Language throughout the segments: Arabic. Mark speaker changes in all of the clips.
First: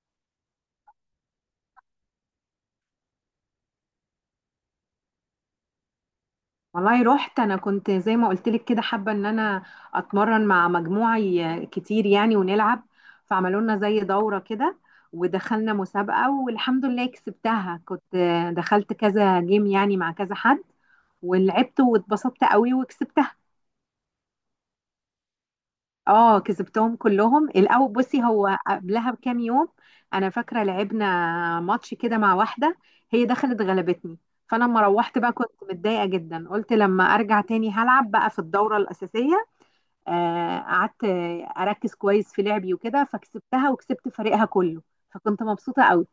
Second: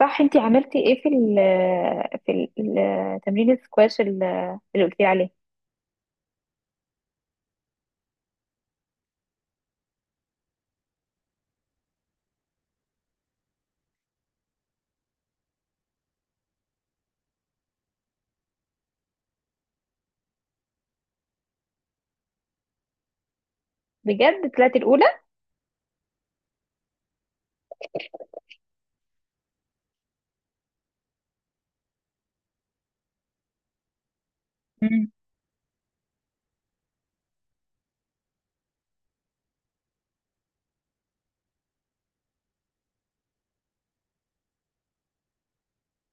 Speaker 1: صح، انتي عملتي ايه في في ال تمرين السكواش، اللي قلتي عليه؟
Speaker 2: والله رحت، انا كنت زي ما قلت لك كده حابه ان انا اتمرن مع مجموعه كتير يعني، ونلعب. فعملوا لنا زي دوره كده ودخلنا مسابقه والحمد لله كسبتها. كنت دخلت كذا جيم يعني مع كذا حد، ولعبت واتبسطت قوي وكسبتها.
Speaker 1: بجد طلعتي الاولى؟
Speaker 2: اه، كسبتهم كلهم الاول. بصي، هو قبلها بكام يوم انا فاكره لعبنا ماتش كده مع واحده، هي دخلت غلبتني. فانا لما
Speaker 1: مم.
Speaker 2: روحت بقى كنت متضايقه جدا، قلت لما ارجع تاني هلعب بقى في الدوره الاساسيه. قعدت اركز كويس في لعبي وكده، فكسبتها وكسبت فريقها كله، فكنت مبسوطه قوي.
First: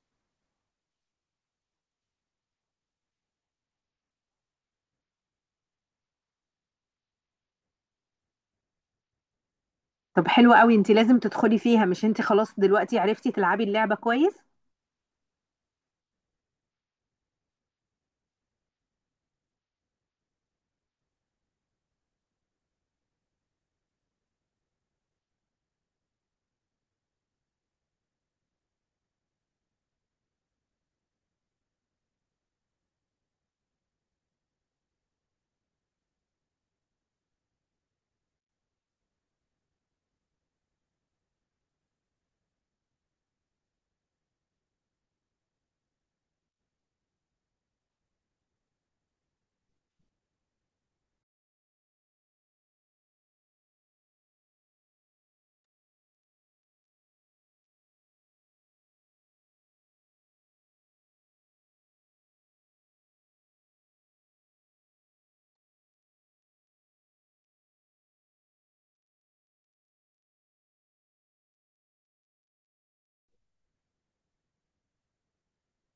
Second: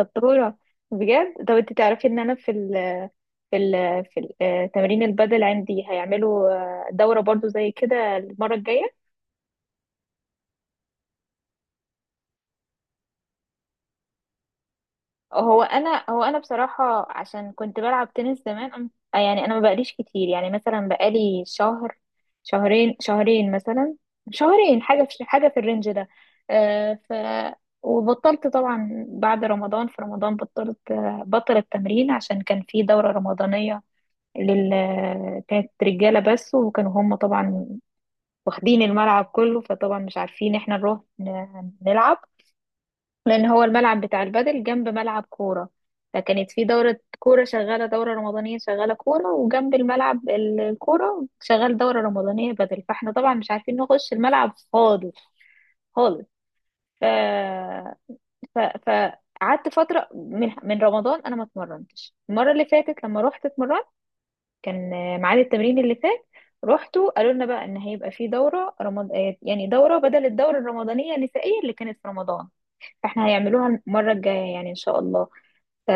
Speaker 1: شطوره بجد. طب انتي تعرفي ان انا في ال في تمرين البدل عندي هيعملوا دوره برضو زي كده المره الجايه.
Speaker 2: طب حلو قوي، انت لازم تدخلي فيها. مش انت خلاص دلوقتي عرفتي تلعبي اللعبه كويس؟
Speaker 1: هو انا بصراحه عشان كنت بلعب تنس زمان، يعني انا ما بقاليش كتير، يعني مثلا بقالي شهرين مثلا، شهرين حاجه، في حاجه في الرينج ده. آه ف وبطلت طبعا بعد رمضان. في رمضان بطلت، بطل التمرين عشان كان في دوره رمضانيه لل كانت رجاله بس، وكانوا هم طبعا واخدين الملعب كله، فطبعا مش عارفين احنا نروح نلعب لان هو الملعب بتاع البادل جنب ملعب كوره. فكانت في دوره كوره شغاله، دوره رمضانيه شغاله كوره، وجنب الملعب الكوره شغال دوره رمضانيه بادل، فاحنا طبعا مش عارفين نخش الملعب خالص، خالص. ف ف فقعدت فتره من رمضان انا ما اتمرنتش. المره اللي فاتت لما رحت اتمرنت كان ميعاد التمرين اللي فات رحتوا، قالوا لنا بقى ان هيبقى في دوره رمض... آه، يعني دوره بدل، الدوره الرمضانيه النسائيه اللي كانت في رمضان فاحنا هيعملوها المره الجايه يعني ان شاء الله. ف-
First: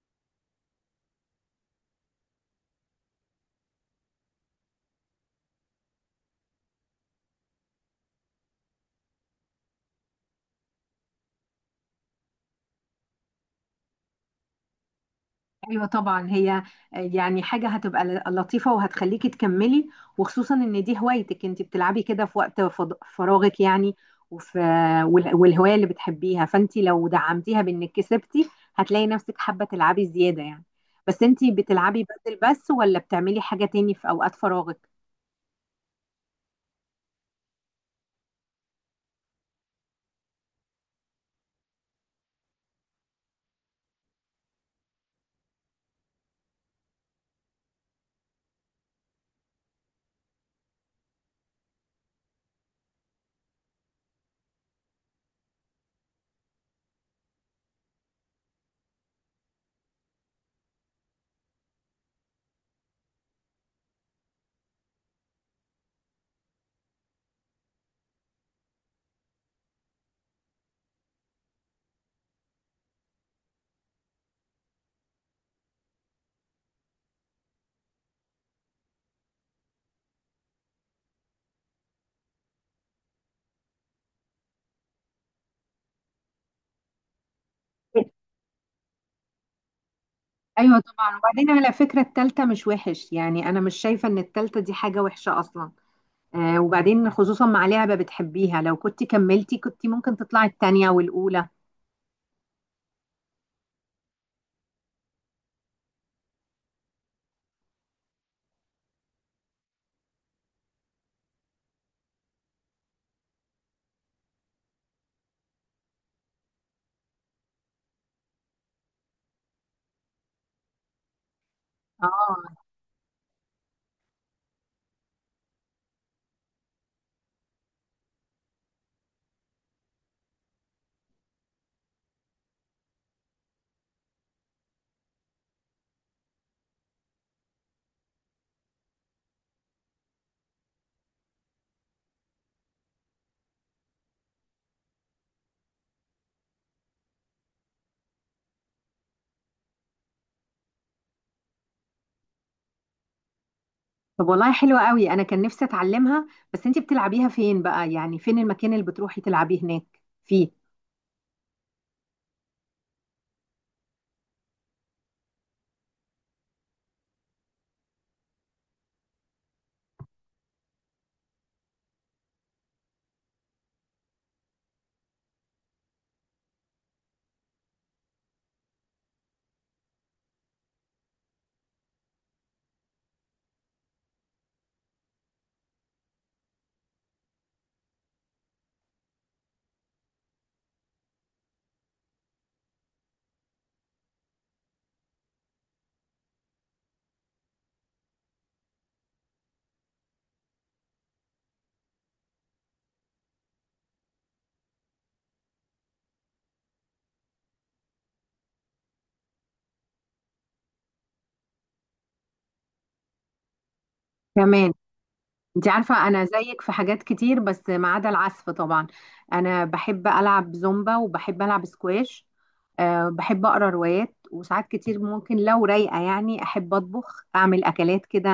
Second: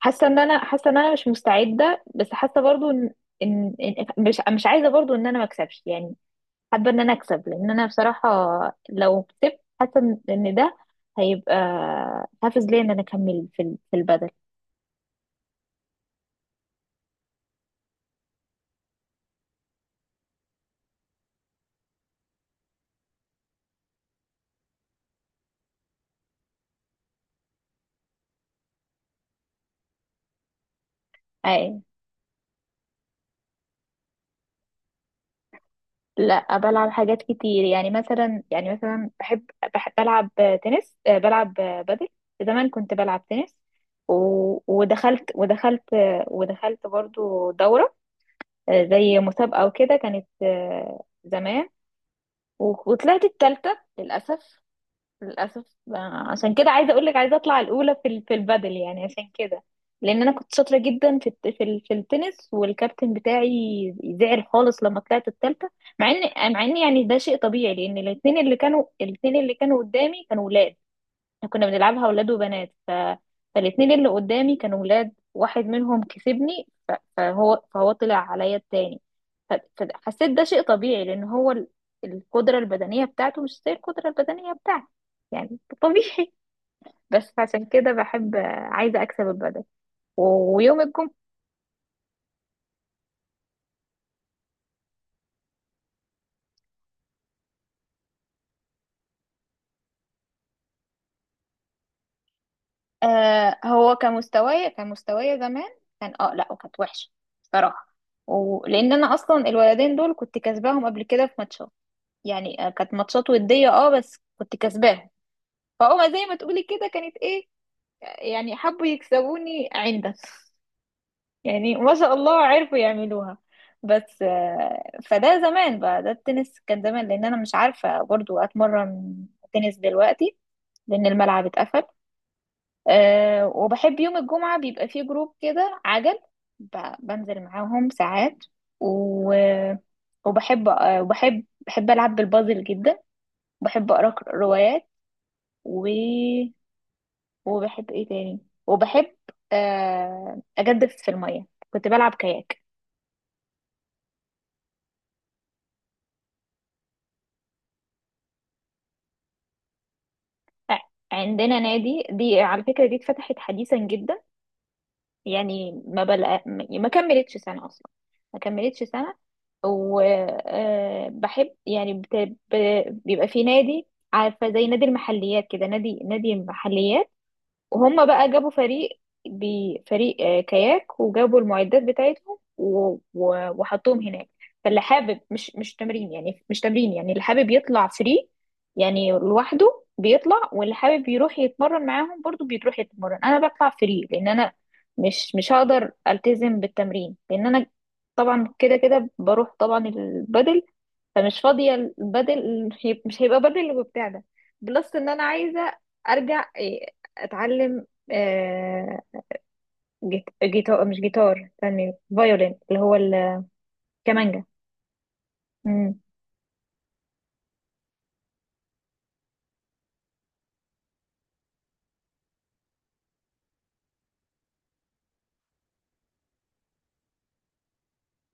Speaker 1: حاسه ان انا، حاسه ان انا مش مستعده، بس حاسه برضو ان، ان مش عايزه برضو ان انا ما اكسبش يعني. حابه ان انا اكسب لان انا بصراحه لو كسبت حاسه ان إن ده هيبقى حافز ليا ان انا اكمل في البدل.
Speaker 2: ايوه طبعا، هي يعني حاجه هتبقى لطيفه وهتخليكي تكملي، وخصوصا ان دي هوايتك. انت بتلعبي كده في وقت فراغك يعني، وفي والهوايه اللي بتحبيها. فانت لو دعمتيها بانك كسبتي هتلاقي نفسك حابه تلعبي زياده يعني. بس انت
Speaker 1: اي
Speaker 2: بتلعبي بدل بس، ولا بتعملي حاجه تاني في اوقات فراغك؟
Speaker 1: لا، بلعب حاجات كتير. يعني مثلا بحب، بحب بلعب تنس، بلعب بدل. زمان كنت بلعب تنس، و ودخلت برضو دورة، زي مسابقة وكده، كانت زمان، وطلعت التالتة للأسف. للأسف عشان كده عايزة أقولك، عايزة أطلع الأولى في البادل يعني عشان كده. لأن أنا كنت شاطرة جدا في التنس، والكابتن بتاعي زعل خالص لما طلعت التالتة. مع إن، مع إن يعني ده شيء طبيعي، لأن الاتنين اللي كانوا قدامي كانوا ولاد. كنا بنلعبها ولاد وبنات، فالاتنين اللي قدامي كانوا ولاد، واحد منهم كسبني، ف... فهو فهو طلع عليا التاني. ف... فحسيت ده شيء طبيعي، لان هو القدرة البدنية بتاعته مش زي القدرة البدنية بتاعتي، يعني طبيعي. بس عشان كده بحب، عايزة أكسب البدل.
Speaker 2: ايوه
Speaker 1: ويوم الجمعة.
Speaker 2: طبعا. وبعدين على فكره التالتة مش وحش يعني، انا مش شايفه ان التالتة دي حاجه وحشه اصلا. وبعدين خصوصا مع لعبة بتحبيها، لو كنت كملتي كنت ممكن تطلعي التانية والأولى.
Speaker 1: آه، هو كمستوايا زمان كان، اه لا، وكانت وحشة صراحة، ولأن أنا أصلا الولدين دول كنت كسباهم قبل كده في ماتشات. يعني كانت ماتشات ودية، اه، بس كنت كسباهم، فهما زي ما تقولي كده كانت ايه، يعني حبوا يكسبوني عندا. يعني ما شاء الله
Speaker 2: اه.
Speaker 1: عرفوا يعملوها. بس فده زمان بقى، ده التنس كان زمان، لان انا مش عارفة برضو اتمرن تنس دلوقتي لان الملعب اتقفل. أه، وبحب يوم الجمعة بيبقى فيه جروب كده عجل، بنزل معاهم ساعات، و... وبحب، أه، وبحب العب بالبازل جدا. بحب اقرا روايات، و... وبحب ايه تاني، وبحب اجدف في الميه، كنت بلعب كاياك.
Speaker 2: طب والله حلوة قوي، أنا كان نفسي أتعلمها. بس أنت بتلعبيها فين بقى؟ يعني فين المكان اللي بتروحي تلعبيه هناك فيه
Speaker 1: آه، عندنا نادي، دي على فكره دي اتفتحت حديثا جدا، يعني ما كملتش سنه اصلا، ما كملتش سنه. وبحب يعني ب... بيبقى في نادي، عارفه زي نادي المحليات كده، نادي، نادي محليات، وهم بقى جابوا فريق، بفريق كاياك، وجابوا المعدات بتاعتهم وحطوهم هناك. فاللي حابب مش تمرين يعني، مش تمرين يعني، اللي حابب يطلع فري يعني لوحده بيطلع، واللي حابب يروح يتمرن معاهم برضو بيروح يتمرن. انا بطلع فري لان انا مش هقدر التزم بالتمرين، لان انا طبعا كده كده بروح طبعا البدل، فمش فاضية. بدل، مش هيبقى بدل اللي بتاعنا، بلس ان انا عايزة ارجع اتعلم آه، جيتار، مش جيتار، استني، فيولين، اللي هو الكمانجا.
Speaker 2: كمان؟ أنت
Speaker 1: مم.
Speaker 2: عارفة أنا زيك في حاجات كتير، بس ما عدا العزف طبعا. أنا بحب ألعب زومبا وبحب ألعب سكواش. أه، بحب أقرأ روايات، وساعات كتير ممكن لو رايقة يعني أحب أطبخ أعمل أكلات كده.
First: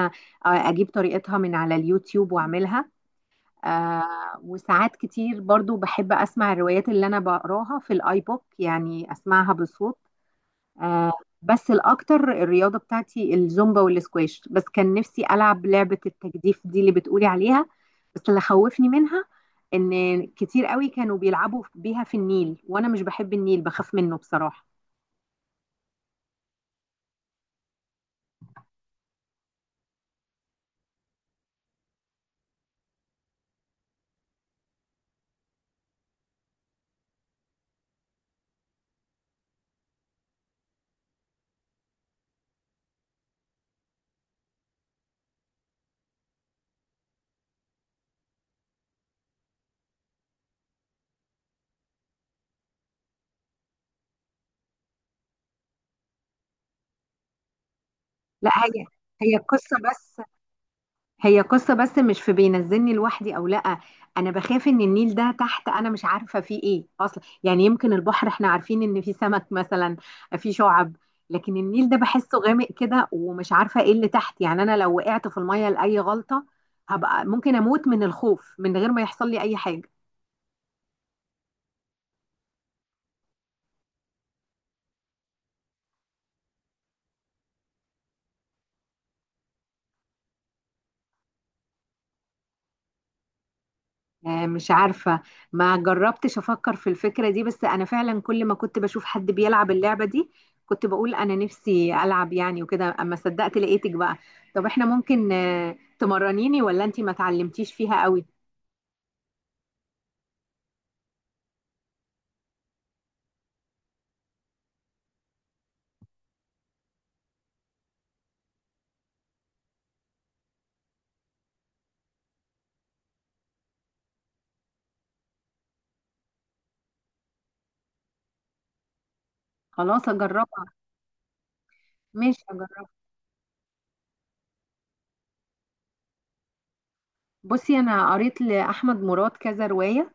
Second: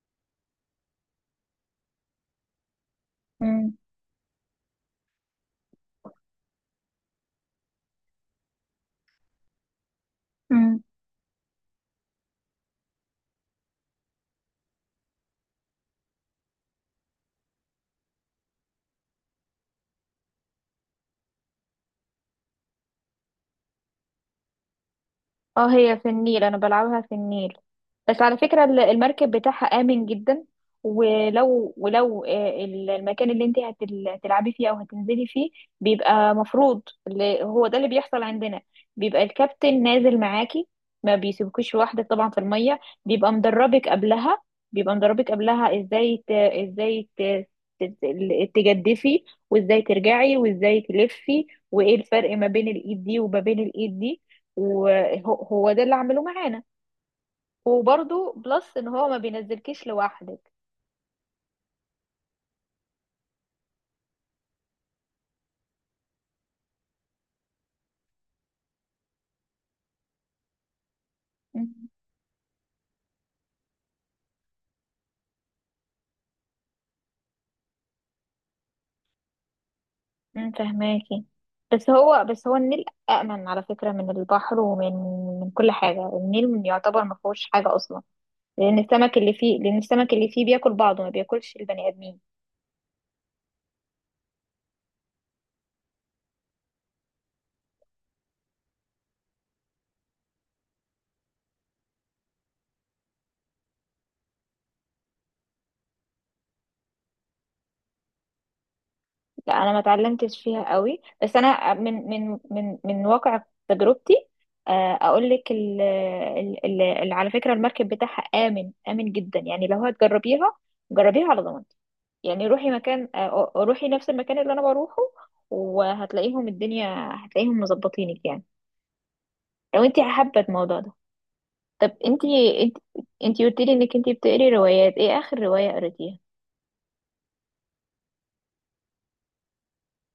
Speaker 2: أجيب طريقتها من على اليوتيوب وأعملها.
Speaker 1: مم.
Speaker 2: آه، وساعات كتير برضو بحب أسمع الروايات اللي أنا بقراها في الآيبوك يعني أسمعها بصوت.
Speaker 1: مم.
Speaker 2: آه. بس الأكتر، الرياضة بتاعتي الزومبا والسكواش. بس كان نفسي ألعب لعبة التجديف دي اللي بتقولي عليها، بس اللي خوفني منها إن كتير قوي كانوا بيلعبوا بيها في النيل، وأنا مش بحب النيل، بخاف منه بصراحة.
Speaker 1: اه، هي في النيل، انا بلعبها في النيل، بس على فكرة المركب بتاعها آمن جدا. ولو، ولو المكان اللي انت هتلعبي فيه او هتنزلي فيه بيبقى مفروض، اللي هو ده اللي بيحصل عندنا، بيبقى الكابتن نازل معاكي، ما بيسيبكوش لوحدك طبعا في المية. بيبقى مدربك قبلها بيبقى مدربك قبلها ازاي تجدفي، وازاي ترجعي، وازاي تلفي، وايه الفرق ما بين الايد دي وما بين الايد دي. وهو ده اللي عمله معانا. وبرضه
Speaker 2: لا،
Speaker 1: بلس
Speaker 2: هي
Speaker 1: ان هو ما
Speaker 2: هي القصة
Speaker 1: بينزلكيش
Speaker 2: بس.
Speaker 1: لوحدك.
Speaker 2: هي قصة بس، مش في بينزلني لوحدي او لا. انا بخاف ان النيل ده تحت انا مش عارفة فيه ايه اصلا. يعني يمكن البحر احنا عارفين ان فيه سمك مثلا، فيه شعب، لكن
Speaker 1: مم.
Speaker 2: النيل ده بحسه غامق كده، ومش عارفة ايه اللي تحت. يعني انا لو وقعت في المية لأي غلطة هبقى ممكن اموت من الخوف من غير ما يحصل لي اي حاجة.
Speaker 1: أمم، فهماكي. بس هو النيل أأمن على فكرة من البحر، ومن من كل حاجة، النيل يعتبر ما فيهوش حاجة أصلا، لأن السمك اللي فيه بياكل بعضه، ما بياكلش البني آدمين.
Speaker 2: مش عارفة، ما جربتش أفكر في الفكرة دي. بس أنا فعلا كل ما كنت بشوف حد بيلعب اللعبة دي كنت بقول أنا نفسي ألعب يعني، وكده أما صدقت لقيتك بقى. طب إحنا ممكن تمرنيني ولا أنتي ما تعلمتيش فيها قوي؟
Speaker 1: لا، أنا ما اتعلمتش فيها قوي، بس أنا من واقع تجربتي، أقول لك على فكرة المركب بتاعها آمن، آمن جدا. يعني لو هتجربيها، جربيها على ضمانتي، يعني روحي مكان، روحي نفس المكان اللي انا بروحه، وهتلاقيهم الدنيا، هتلاقيهم مظبطينك يعني، لو انت
Speaker 2: خلاص
Speaker 1: حابه
Speaker 2: أجربها.
Speaker 1: الموضوع ده. طب انت،
Speaker 2: ماشي
Speaker 1: انت
Speaker 2: أجربها.
Speaker 1: انت قلت لي انك انت بتقري روايات، ايه اخر روايه قريتيها؟
Speaker 2: بصي، أنا قريت لأحمد مراد كذا رواية.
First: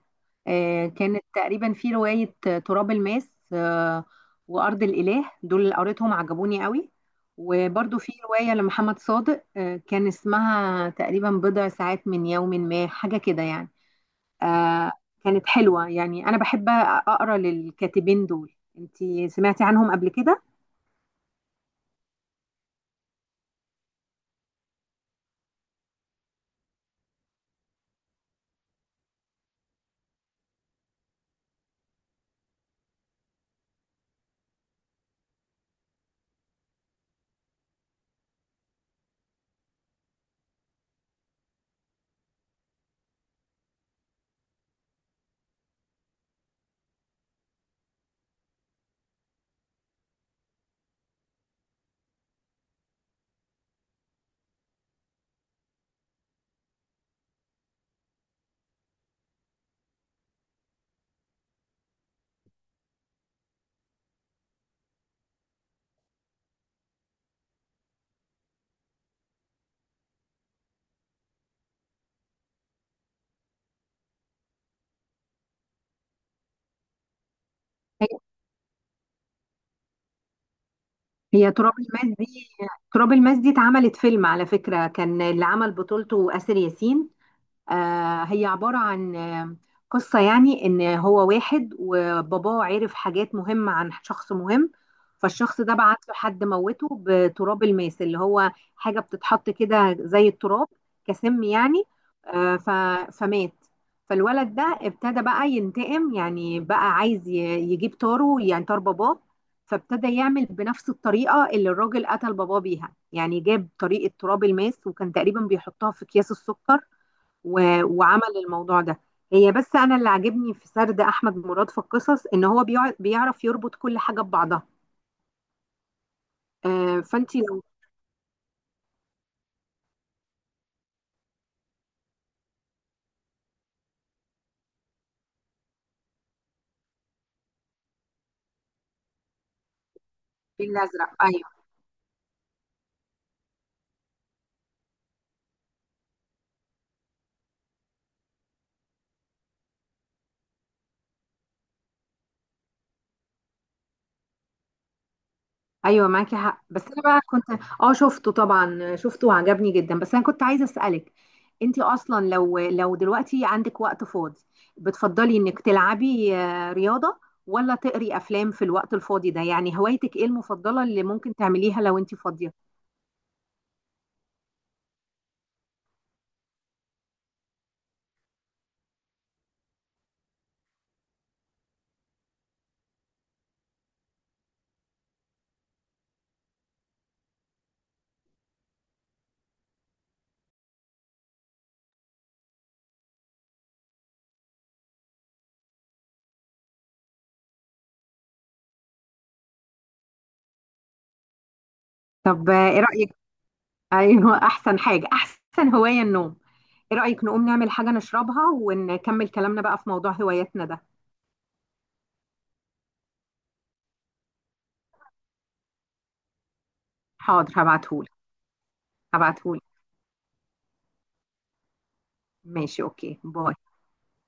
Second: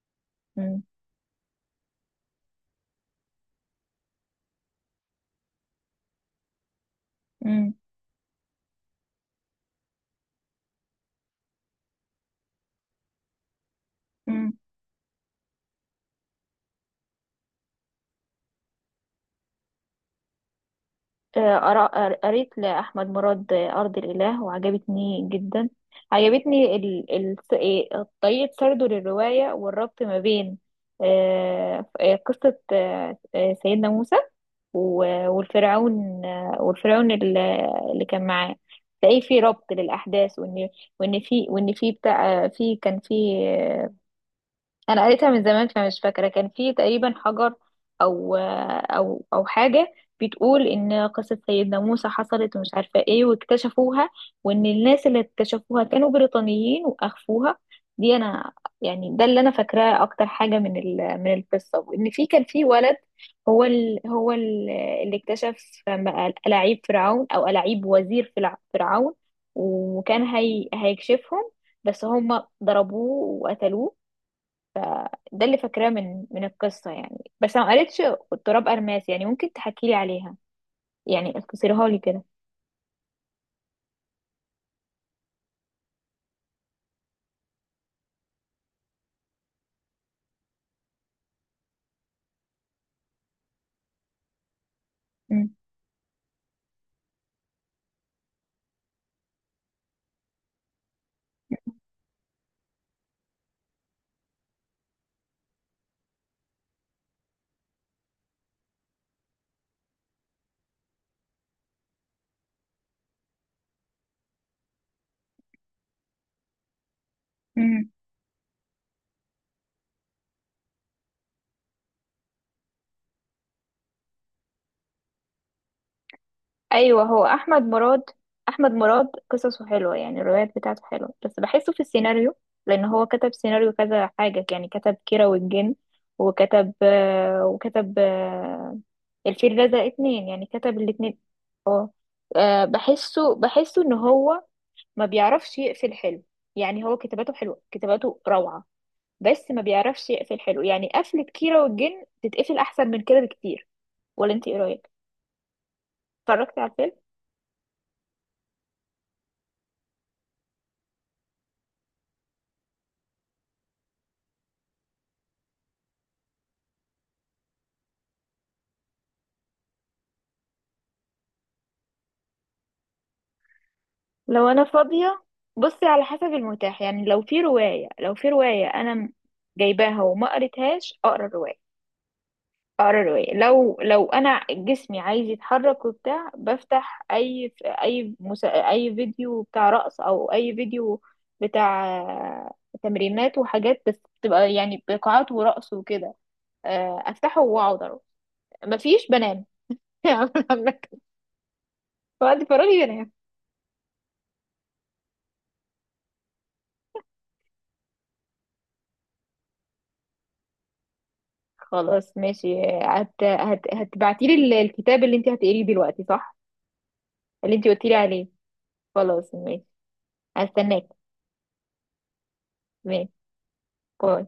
Speaker 1: امم.
Speaker 2: كانت تقريبا في رواية، تراب الماس، وأرض الإله، دول اللي قريتهم عجبوني قوي.
Speaker 1: امم
Speaker 2: وبرضو في رواية لمحمد صادق، كان اسمها تقريبا بضع ساعات من يوم، ما حاجة كده يعني.
Speaker 1: مم.
Speaker 2: آه، كانت حلوة يعني. أنا بحب أقرأ للكاتبين دول، انتي سمعتي عنهم قبل كده؟
Speaker 1: قريت لأحمد مراد أرض الإله وعجبتني جدا. عجبتني ال... ال... إيه، طريقة سرده للرواية، والربط ما بين قصة سيدنا موسى والفرعون، والفرعون اللي كان معاه. تلاقيه في ربط للأحداث، وإن وإن في وإن في بتاع في كان في، انا قريتها من زمان فمش فاكره، كان في تقريبا حجر او حاجه بتقول ان قصه سيدنا موسى حصلت ومش عارفه ايه، واكتشفوها، وان الناس اللي اكتشفوها كانوا بريطانيين واخفوها. دي انا يعني ده اللي انا فاكراه اكتر حاجه من القصه. وان في، كان في ولد، هو ال هو ال اللي اكتشف بقى الاعيب فرعون، او الاعيب وزير فرعون، وكان هي هيكشفهم بس هم ضربوه وقتلوه. ده اللي فاكراه من القصة يعني، بس أنا ما قريتش
Speaker 2: هي
Speaker 1: التراب أرماس، يعني ممكن تحكي لي عليها، يعني
Speaker 2: هي تراب
Speaker 1: اختصرها لي
Speaker 2: الماس
Speaker 1: كده.
Speaker 2: دي تراب الماس دي اتعملت فيلم على فكرة، كان اللي عمل بطولته آسر ياسين. هي عبارة عن قصة يعني، إن هو واحد وباباه عرف حاجات مهمة عن شخص مهم.
Speaker 1: مم.
Speaker 2: فالشخص ده بعت له حد موته بتراب الماس، اللي هو حاجة بتتحط كده زي التراب، كسم يعني. فمات. فالولد ده ابتدى بقى ينتقم، يعني بقى عايز يجيب طاره يعني طار باباه. فابتدى يعمل بنفس الطريقة اللي الراجل قتل باباه بيها، يعني جاب طريقة تراب الماس وكان تقريبا بيحطها في أكياس السكر،
Speaker 1: امم
Speaker 2: وعمل الموضوع ده. هي بس انا اللي عاجبني في سرد احمد مراد في القصص ان هو بيعرف يربط كل حاجه ببعضها. آه،
Speaker 1: أيوه. هو
Speaker 2: فانتي
Speaker 1: أحمد
Speaker 2: لو.
Speaker 1: مراد أحمد مراد قصصه حلوة، يعني الروايات بتاعته حلوة، بس بحسه في السيناريو، لأن هو كتب سيناريو كذا حاجة. يعني كتب كيرة والجن، وكتب الفيل الأزرق اتنين، يعني
Speaker 2: الفيل
Speaker 1: كتب
Speaker 2: الازرق،
Speaker 1: الاتنين.
Speaker 2: ايوه.
Speaker 1: أه، بحسه إن هو ما بيعرفش يقفل حلو. يعني هو كتاباته حلوة، كتاباته روعة، بس ما بيعرفش يقفل حلو، يعني قفلة كيرة والجن تتقفل أحسن من كده بكتير. ولا أنت إيه رأيك؟
Speaker 2: ايوه معاكي
Speaker 1: اتفرجتي
Speaker 2: حق،
Speaker 1: على
Speaker 2: بس
Speaker 1: الفيلم؟
Speaker 2: انا بقى كنت. اه، شفته طبعا شفته وعجبني جدا. بس انا كنت عايزه اسالك، انتي اصلا لو دلوقتي عندك وقت فاضي بتفضلي انك تلعبي رياضه ولا تقري افلام في الوقت الفاضي ده؟ يعني هوايتك ايه المفضله اللي ممكن تعمليها لو انتي فاضيه؟
Speaker 1: لو أنا فاضية، بصي على حسب المتاح. يعني لو في رواية أنا جايباها وما قريتهاش أقرأ الرواية. أقرأ الرواية لو لو أنا جسمي عايز يتحرك وبتاع، بفتح أي فيديو بتاع رقص، أو أي فيديو بتاع تمرينات وحاجات، بس بتبقى يعني بقاعات ورقص وكده. افتحه واقعد أروح. مفيش، بنام. يعني مركز، وقت
Speaker 2: طب ايه
Speaker 1: فراغي بنام.
Speaker 2: رايك. ايوه احسن حاجه احسن هوايه النوم. ايه رايك نقوم نعمل حاجه نشربها ونكمل كلامنا بقى في موضوع هواياتنا ده؟
Speaker 1: خلاص ماشي. هتبعتي لي الكتاب اللي انت هتقريه دلوقتي، صح؟
Speaker 2: حاضر
Speaker 1: اللي انت قلتي لي
Speaker 2: هبعتهولك.
Speaker 1: عليه. خلاص
Speaker 2: هبعتهولك.
Speaker 1: ماشي، هستناك.
Speaker 2: ماشي،
Speaker 1: ماشي،
Speaker 2: اوكي، باي.
Speaker 1: باي.